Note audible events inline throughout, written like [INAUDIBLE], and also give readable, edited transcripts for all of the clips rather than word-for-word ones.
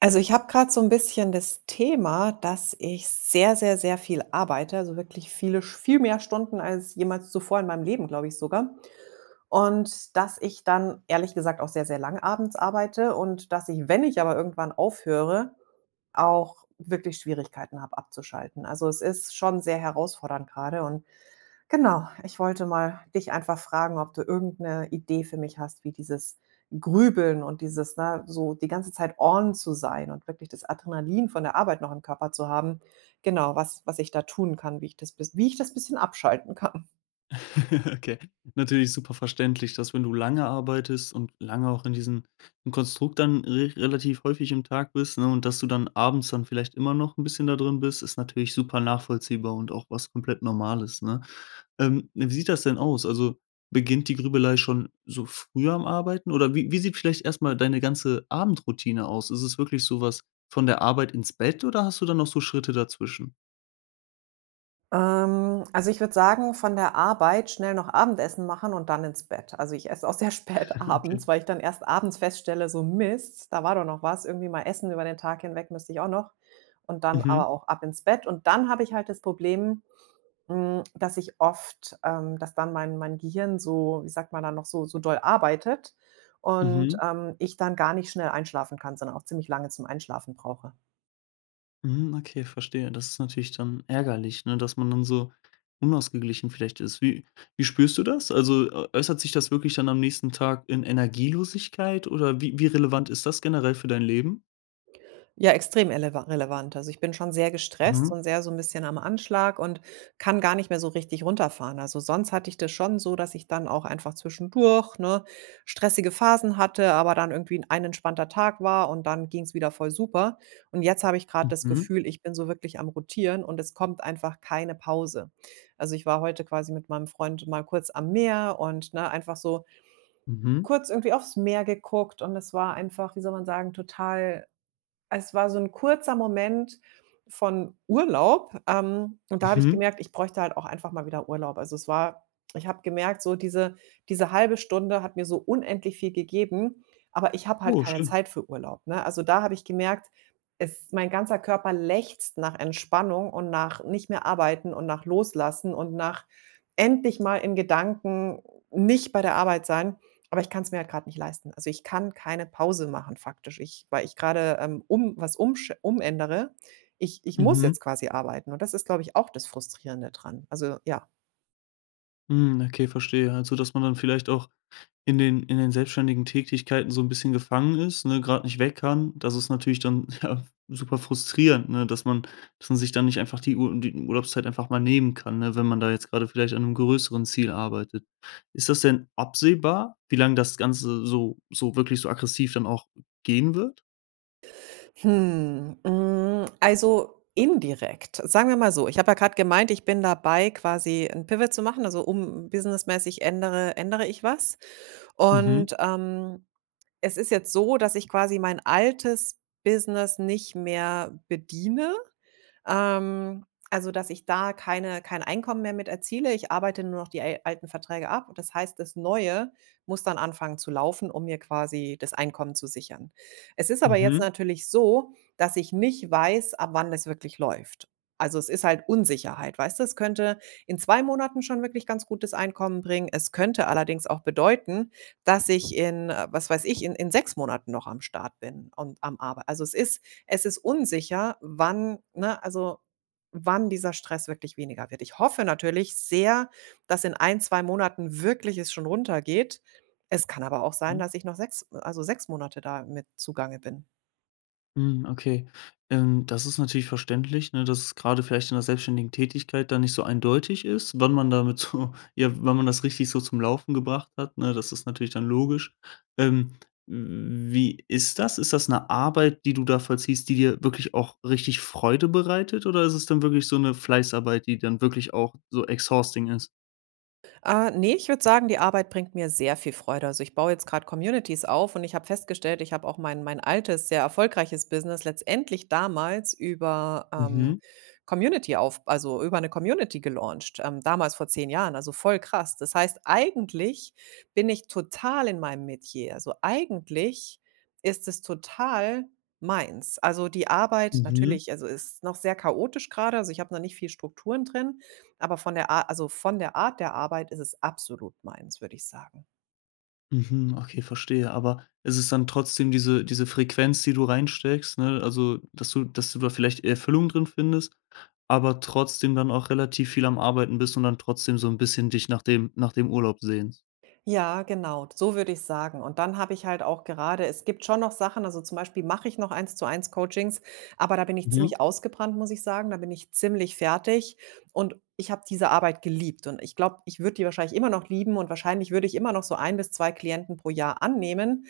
Also, ich habe gerade so ein bisschen das Thema, dass ich sehr, sehr, sehr viel arbeite, also wirklich viel mehr Stunden als jemals zuvor in meinem Leben, glaube ich sogar. Und dass ich dann ehrlich gesagt auch sehr, sehr lange abends arbeite und dass ich, wenn ich aber irgendwann aufhöre, auch wirklich Schwierigkeiten habe abzuschalten. Also, es ist schon sehr herausfordernd gerade und genau, ich wollte mal dich einfach fragen, ob du irgendeine Idee für mich hast, wie dieses Grübeln und dieses, ne, so die ganze Zeit on zu sein und wirklich das Adrenalin von der Arbeit noch im Körper zu haben. Genau, was ich da tun kann, wie ich das bis wie ich das bisschen abschalten kann. [LAUGHS] Okay. Natürlich super verständlich, dass wenn du lange arbeitest und lange auch in diesem im Konstrukt dann re relativ häufig im Tag bist, ne, und dass du dann abends dann vielleicht immer noch ein bisschen da drin bist, ist natürlich super nachvollziehbar und auch was komplett Normales, ne? Wie sieht das denn aus? Also, beginnt die Grübelei schon so früh am Arbeiten oder wie sieht vielleicht erstmal deine ganze Abendroutine aus? Ist es wirklich sowas von der Arbeit ins Bett oder hast du dann noch so Schritte dazwischen? Also, ich würde sagen, von der Arbeit schnell noch Abendessen machen und dann ins Bett. Also, ich esse auch sehr [LAUGHS] spät [LAUGHS] Okay. abends, weil ich dann erst abends feststelle: „So Mist, da war doch noch was. Irgendwie mal essen über den Tag hinweg müsste ich auch noch." Und dann Mhm. aber auch ab ins Bett. Und dann habe ich halt das Problem, dass ich oft, dass dann mein Gehirn so, wie sagt man da noch, so so doll arbeitet und, Mhm. Ich dann gar nicht schnell einschlafen kann, sondern auch ziemlich lange zum Einschlafen brauche. Mhm, okay, verstehe. Das ist natürlich dann ärgerlich, ne, dass man dann so unausgeglichen vielleicht ist. Wie spürst du das? Also, äu äußert sich das wirklich dann am nächsten Tag in Energielosigkeit oder wie relevant ist das generell für dein Leben? Ja, extrem eleva relevant. Also, ich bin schon sehr gestresst Mhm, und sehr so ein bisschen am Anschlag und kann gar nicht mehr so richtig runterfahren. Also, sonst hatte ich das schon so, dass ich dann auch einfach zwischendurch, ne, stressige Phasen hatte, aber dann irgendwie 'n ein entspannter Tag war und dann ging es wieder voll super. Und jetzt habe ich gerade das mhm, Gefühl, ich bin so wirklich am Rotieren und es kommt einfach keine Pause. Also, ich war heute quasi mit meinem Freund mal kurz am Meer und, ne, einfach so mhm, kurz irgendwie aufs Meer geguckt und es war einfach, wie soll man sagen, total es war so 'n kurzer Moment von Urlaub, und da habe ich mhm. gemerkt, ich bräuchte halt auch einfach mal wieder Urlaub. Also, es war ich habe gemerkt, so diese halbe Stunde hat mir so unendlich viel gegeben, aber ich habe halt Oh, keine schön. Zeit für Urlaub, ne? Also, da habe ich gemerkt, es mein ganzer Körper lechzt nach Entspannung und nach nicht mehr arbeiten und nach Loslassen und nach endlich mal in Gedanken nicht bei der Arbeit sein. Aber ich kann es mir halt grad nicht leisten. Also, ich kann keine Pause machen faktisch. Ich Weil ich gerade, um was umsch umändere. Ich muss Mhm. jetzt quasi arbeiten und das ist, glaube ich, auch das Frustrierende dran. Also, ja. Mhm, okay, verstehe. Also, dass man dann vielleicht auch in den selbstständigen Tätigkeiten so ein bisschen gefangen ist, ne, grad nicht weg kann. Das ist natürlich dann, [LAUGHS] ja, super frustrierend, ne, dass man sich dann nicht einfach die Urlaubszeit einfach mal nehmen kann, ne, wenn man da jetzt gerade vielleicht an einem größeren Ziel arbeitet. Ist das denn absehbar, wie lange das Ganze so wirklich so aggressiv dann auch gehen wird? Also indirekt. Sagen wir mal so, ich habe ja gerade gemeint, ich bin dabei, quasi ein Pivot zu machen, also, um businessmäßig ändere ich was. Mhm, Und, es ist jetzt so, dass ich quasi mein altes Business nicht mehr bediene. Ähm, also, dass ich da kein Einkommen mehr mit erziele. Ich arbeite nur noch die al alten Verträge ab. Das heißt, das Neue muss dann anfangen zu laufen, um mir quasi das Einkommen zu sichern. Es ist aber jetzt mhm, natürlich so, dass ich nicht weiß, ab wann das wirklich läuft. Also, es ist halt Unsicherheit, weißt du? Es könnte in 2 Monaten schon wirklich ganz gutes Einkommen bringen. Es könnte allerdings auch bedeuten, dass ich in, was weiß ich, in 6 Monaten noch am Start bin und am Arbei also, es ist unsicher, wann, ne, also wann dieser Stress wirklich weniger wird. Ich hoffe natürlich sehr, dass in 1, 2 Monaten wirklich es schon runtergeht. Es kann aber auch sein, mhm. dass ich noch 6 Monate da mit zugange bin. Mhm, okay. Das ist natürlich verständlich, ne, dass es gerade vielleicht in der selbstständigen Tätigkeit dann nicht so eindeutig ist, wann man damit so [LAUGHS] ja, wann man das richtig so zum Laufen gebracht hat, ne? Das ist natürlich dann logisch. Ähm, Wie ist das? Ist das eine Arbeit, die du da vollziehst, die dir wirklich auch richtig Freude bereitet, oder ist es dann wirklich so eine Fleißarbeit, die dann wirklich auch so exhausting ist? Ne, ich würde sagen, die Arbeit bringt mir sehr viel Freude. Also, ich baue jetzt gerade Communities auf und ich habe festgestellt, ich habe auch mein altes, sehr erfolgreiches Business letztendlich damals Mhm, über eine Community gelauncht, damals vor 10 Jahren, also, voll krass. Das heißt, eigentlich bin ich total in meinem Metier. Also, eigentlich ist es total meins. Also, die Arbeit, mhm. natürlich, also ist noch sehr chaotisch gerade. Also, ich habe noch nicht viel Strukturen drin, aber von der Art der Arbeit ist es absolut meins, würde ich sagen. Mhm, okay, verstehe. Aber ist es dann trotzdem diese Frequenz, die du reinsteckst, ne? Also, dass du da vielleicht Erfüllung drin findest, aber trotzdem dann auch relativ viel am Arbeiten bist und dann trotzdem so ein bisschen dich nach dem Urlaub sehnst? Ja, genau, so würde ich sagen. Und dann habe ich halt auch gerade, es gibt schon noch Sachen, also, zum Beispiel mache ich noch Eins-zu-eins Coachings, aber da bin ich Mhm, ziemlich ausgebrannt, muss ich sagen. Da bin ich ziemlich fertig und ich habe diese Arbeit geliebt und ich glaube, ich würde die wahrscheinlich immer noch lieben und wahrscheinlich würde ich immer noch so ein bis 2 Klienten pro Jahr annehmen.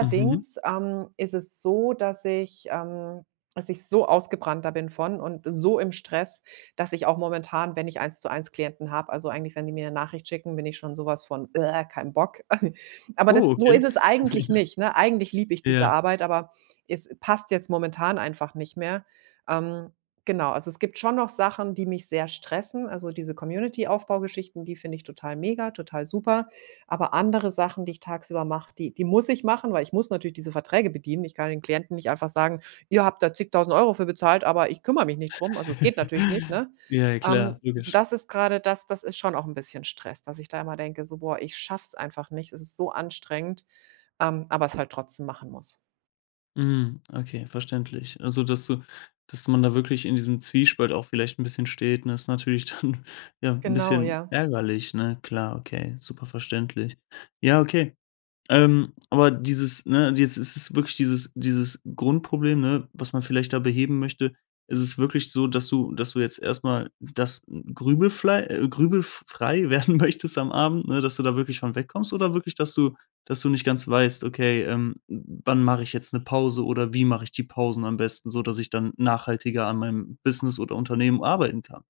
mhm. Ist es so, dass ich so ausgebrannt da bin von und so im Stress, dass ich auch momentan, wenn ich Eins-zu-eins Klienten habe, also eigentlich, wenn die mir eine Nachricht schicken, bin ich schon sowas was von: „Kein Bock." [LAUGHS] Aber das Oh, so okay. ist es eigentlich [LAUGHS] nicht, ne? Eigentlich liebe ich diese Ja. Arbeit, aber es passt jetzt momentan einfach nicht mehr. Ähm, genau, also es gibt schon noch Sachen, die mich sehr stressen. Also diese Community-Aufbaugeschichten, die finde ich total mega, total super. Aber andere Sachen, die ich tagsüber mache, die muss ich machen, weil ich muss natürlich diese Verträge bedienen. Ich kann den Klienten nicht einfach sagen: ihr habt da zigtausend Euro für bezahlt, aber ich kümmere mich nicht drum. Also, es geht natürlich nicht, [LAUGHS] ne? Ja, klar, logisch. Das ist gerade, das das ist schon auch ein bisschen Stress, dass ich da immer denke, so: „Boah, ich schaff's einfach nicht. Es ist so anstrengend", aber es halt trotzdem machen muss. Mhm, okay, verständlich. Also, dass man da wirklich in diesem Zwiespalt auch vielleicht ein bisschen steht, ne, ist natürlich dann, [LAUGHS] ja, ein Genau, bisschen ja. ärgerlich, ne? Klar, okay, super verständlich. Ja, okay. Aber dieses ne, jetzt ist es wirklich dieses Grundproblem, ne, was man vielleicht da beheben möchte. Es wirklich so, dass du jetzt erstmal das grübelflei grübelfrei [LAUGHS] werden möchtest am Abend, ne, dass du da wirklich von wegkommst oder wirklich, dass du nicht ganz weißt: „Okay, wann mache ich jetzt eine Pause oder wie mache ich die Pausen am besten, so dass ich dann nachhaltiger an meinem Business oder Unternehmen arbeiten kann?“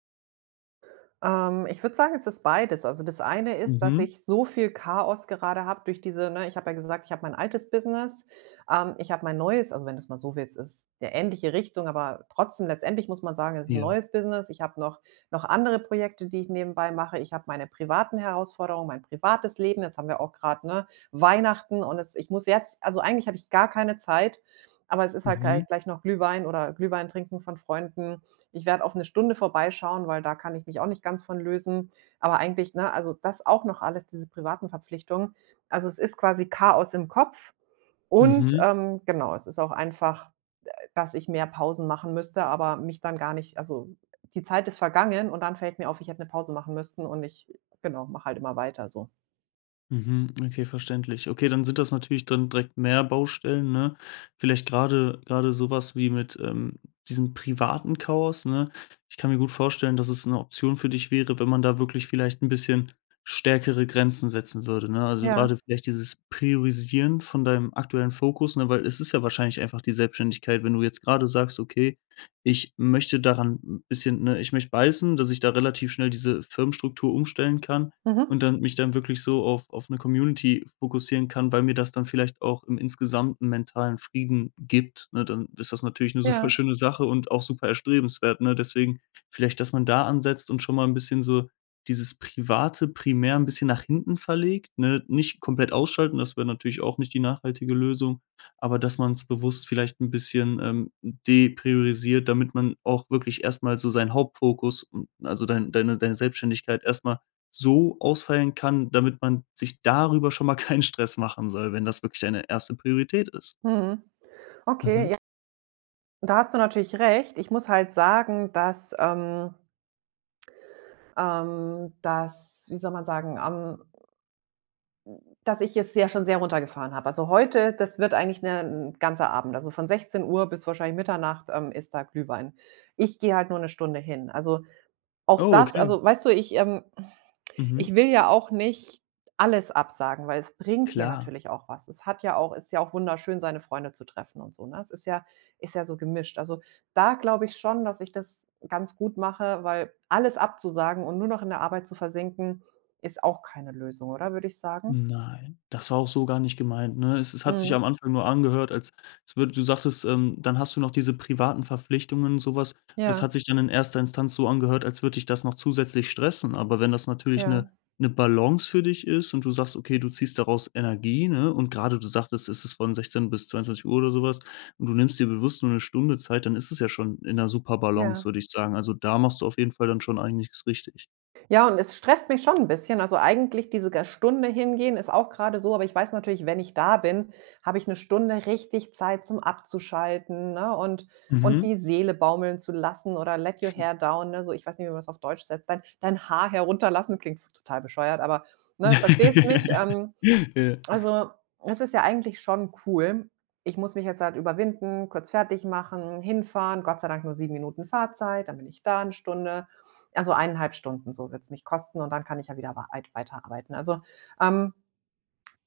Ich würde sagen, es ist beides. Also, das eine ist, dass Mhm. ich so viel Chaos gerade habe durch diese, ne, ich habe ja gesagt, ich habe mein altes Business, ich habe mein neues, also, wenn du's mal so willst, ist ja ähnliche Richtung, aber trotzdem letztendlich muss man sagen, es ist 'n Ja. neues Business. Ich habe noch andere Projekte, die ich nebenbei mache. Ich habe meine privaten Herausforderungen, mein privates Leben. Jetzt haben wir auch gerade, ne, Weihnachten und es ich muss jetzt also, eigentlich habe ich gar keine Zeit, aber es ist halt Mhm. gleich noch Glühwein trinken von Freunden. Ich werde auf eine Stunde vorbeischauen, weil da kann ich mich auch nicht ganz von lösen. Aber eigentlich, ne, also das auch noch alles, diese privaten Verpflichtungen. Also, es ist quasi Chaos im Kopf und, Mhm. Genau, es ist auch einfach, dass ich mehr Pausen machen müsste, aber mich dann gar nicht, also die Zeit ist vergangen und dann fällt mir auf, ich hätte eine Pause machen müssen und ich, genau, mache halt immer weiter so. Mhm, okay, verständlich. Okay, dann sind das natürlich dann direkt mehr Baustellen, ne? Vielleicht gerade sowas wie mit diesem privaten Chaos, ne? Ich kann mir gut vorstellen, dass es eine Option für dich wäre, wenn man da wirklich vielleicht ein bisschen stärkere Grenzen setzen würde, ne? Also, Ja. gerade vielleicht dieses Priorisieren von deinem aktuellen Fokus, ne, weil es ist ja wahrscheinlich einfach die Selbstständigkeit, wenn du jetzt gerade sagst: „Okay, ich möchte daran 'n bisschen, ne ich möchte beißen, dass ich da relativ schnell diese Firmenstruktur umstellen kann.“ Mhm. Und dann mich dann wirklich so auf eine Community fokussieren kann, weil mir das dann vielleicht auch im insgesamten mentalen Frieden gibt, ne? Dann ist das natürlich eine [LAUGHS] super Ja. schöne Sache und auch super erstrebenswert, ne? Deswegen vielleicht, dass man da ansetzt und schon mal ein bisschen so dieses Private primär ein bisschen nach hinten verlegt, ne? Nicht komplett ausschalten, das wäre natürlich auch nicht die nachhaltige Lösung, aber dass man es bewusst vielleicht ein bisschen, depriorisiert, damit man auch wirklich erstmal so seinen Hauptfokus, also deine Selbstständigkeit erstmal so ausfallen kann, damit man sich darüber schon mal [LAUGHS] keinen Stress machen soll, wenn das wirklich deine erste Priorität ist. Mhm. Okay, Mhm. ja. Da hast du natürlich recht. Ich muss halt sagen, dass, wie soll man sagen, am Dass ich es ja schon sehr runtergefahren habe. Also heute, das wird eigentlich 'n ganzer Abend. Also von 16 Uhr bis wahrscheinlich Mitternacht, ist da Glühwein. Ich gehe halt nur eine Stunde hin. Also auch Oh, das, okay. also weißt du, ich, ähm Mhm. ich will ja auch nicht alles absagen, weil es bringt mir Klar. natürlich auch was. Es hat ja auch Ist ja auch wunderschön, seine Freunde zu treffen und so, ne? Es ist ja so gemischt. Also, da glaube ich schon, dass ich das ganz gut mache, weil alles abzusagen und nur noch in der Arbeit zu versinken, ist auch keine Lösung, oder, würde ich sagen? Nein, das war auch so gar nicht gemeint, ne? Es hat sich Mhm. am Anfang nur angehört, als es würde du sagtest, dann hast du noch diese privaten Verpflichtungen, sowas. Das hat Ja, sich dann in erster Instanz so angehört, als würde dich das noch zusätzlich stressen. Aber wenn das natürlich ja, eine Balance für dich ist und du sagst: „Okay, du ziehst daraus Energie“, ne? Und gerade du sagtest, es ist von 16:00 bis 22 Uhr oder sowas und du nimmst dir bewusst nur eine Stunde Zeit, dann ist es ja schon in einer super Balance, ja. würde ich sagen. Also, da machst du auf jeden Fall dann schon einiges richtig. Ja, und es stresst mich schon ein bisschen. Also, eigentlich diese ga Stunde hingehen ist auch gerade so, aber ich weiß natürlich, wenn ich da bin, habe ich eine Stunde richtig Zeit zum Abzuschalten, ne, und Mhm. die Seele baumeln zu lassen oder let your hair down, ne, so ich weiß nicht, wie man das auf Deutsch setzt. Dein Haar herunterlassen klingt total bescheuert, aber, ne, verstehst mich? [LAUGHS] Ja. Also, es ist ja eigentlich schon cool. Ich muss mich jetzt halt überwinden, kurz fertig machen, hinfahren. Gott sei Dank nur 7 Minuten Fahrzeit, dann bin ich da eine Stunde. Also, eineinhalb Stunden, so wird's mich kosten und dann kann ich ja wieder weiterarbeiten. Also, ähm,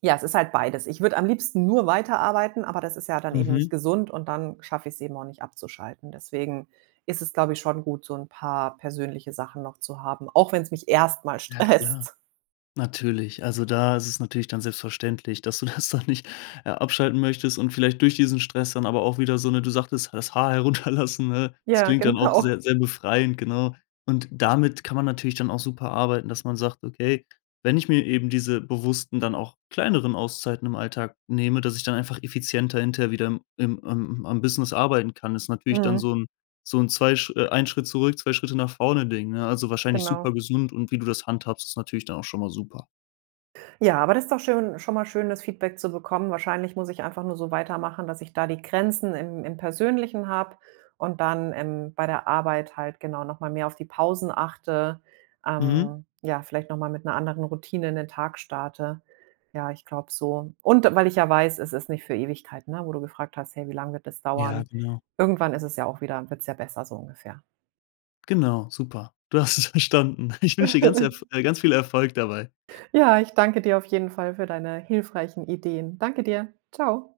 ja, es ist halt beides. Ich würde am liebsten nur weiterarbeiten, aber das ist ja dann eben nicht Mhm. gesund und dann schaffe ich es eben auch nicht abzuschalten. Deswegen ist es, glaube ich, schon gut, so ein paar persönliche Sachen noch zu haben, auch wenn es mich erstmal Ja klar, stresst. [LAUGHS] natürlich. Also, da ist es natürlich dann selbstverständlich, dass du [LAUGHS] das dann nicht, abschalten möchtest und vielleicht durch diesen Stress dann aber auch wieder so eine du sagtest, das Haar [LAUGHS] herunterlassen, ne? Das Ja, klingt dann auch genau. sehr sehr befreiend, genau. Und damit kann man natürlich dann auch super arbeiten, dass man sagt: „Okay, wenn ich mir eben diese bewussten, dann auch kleineren Auszeiten im Alltag nehme, dass ich dann einfach effizienter hinterher wieder im im am am Business arbeiten kann.“ Ist natürlich dann Mhm, so so ein zwei Sch ein Schritt zurück, 2 Schritte nach vorne Ding, ne? Also, wahrscheinlich super genau. gesund und wie du das handhabst, ist natürlich dann auch schon mal super. Ja, aber das ist doch schön schon mal schön, das Feedback zu bekommen. Wahrscheinlich muss ich einfach nur so weitermachen, dass ich da die Grenzen im Persönlichen habe und dann, bei der Arbeit halt genau noch mal mehr auf die Pausen achte, Mhm. Ja, vielleicht noch mal mit einer anderen Routine in den Tag starte. Ja, ich glaube so. Und weil ich ja weiß, es ist nicht für Ewigkeit, ne, wo du gefragt hast: „Hey, wie lange wird das Ja, dauern?" genau. Irgendwann ist es ja auch wieder wird's ja besser, so ungefähr. Genau, super. Du hast es [LAUGHS] verstanden. Ich wünsche dir ganz erf [LAUGHS] ganz viel Erfolg dabei. Ja, ich danke dir auf jeden Fall für deine hilfreichen Ideen. Danke dir. Ciao.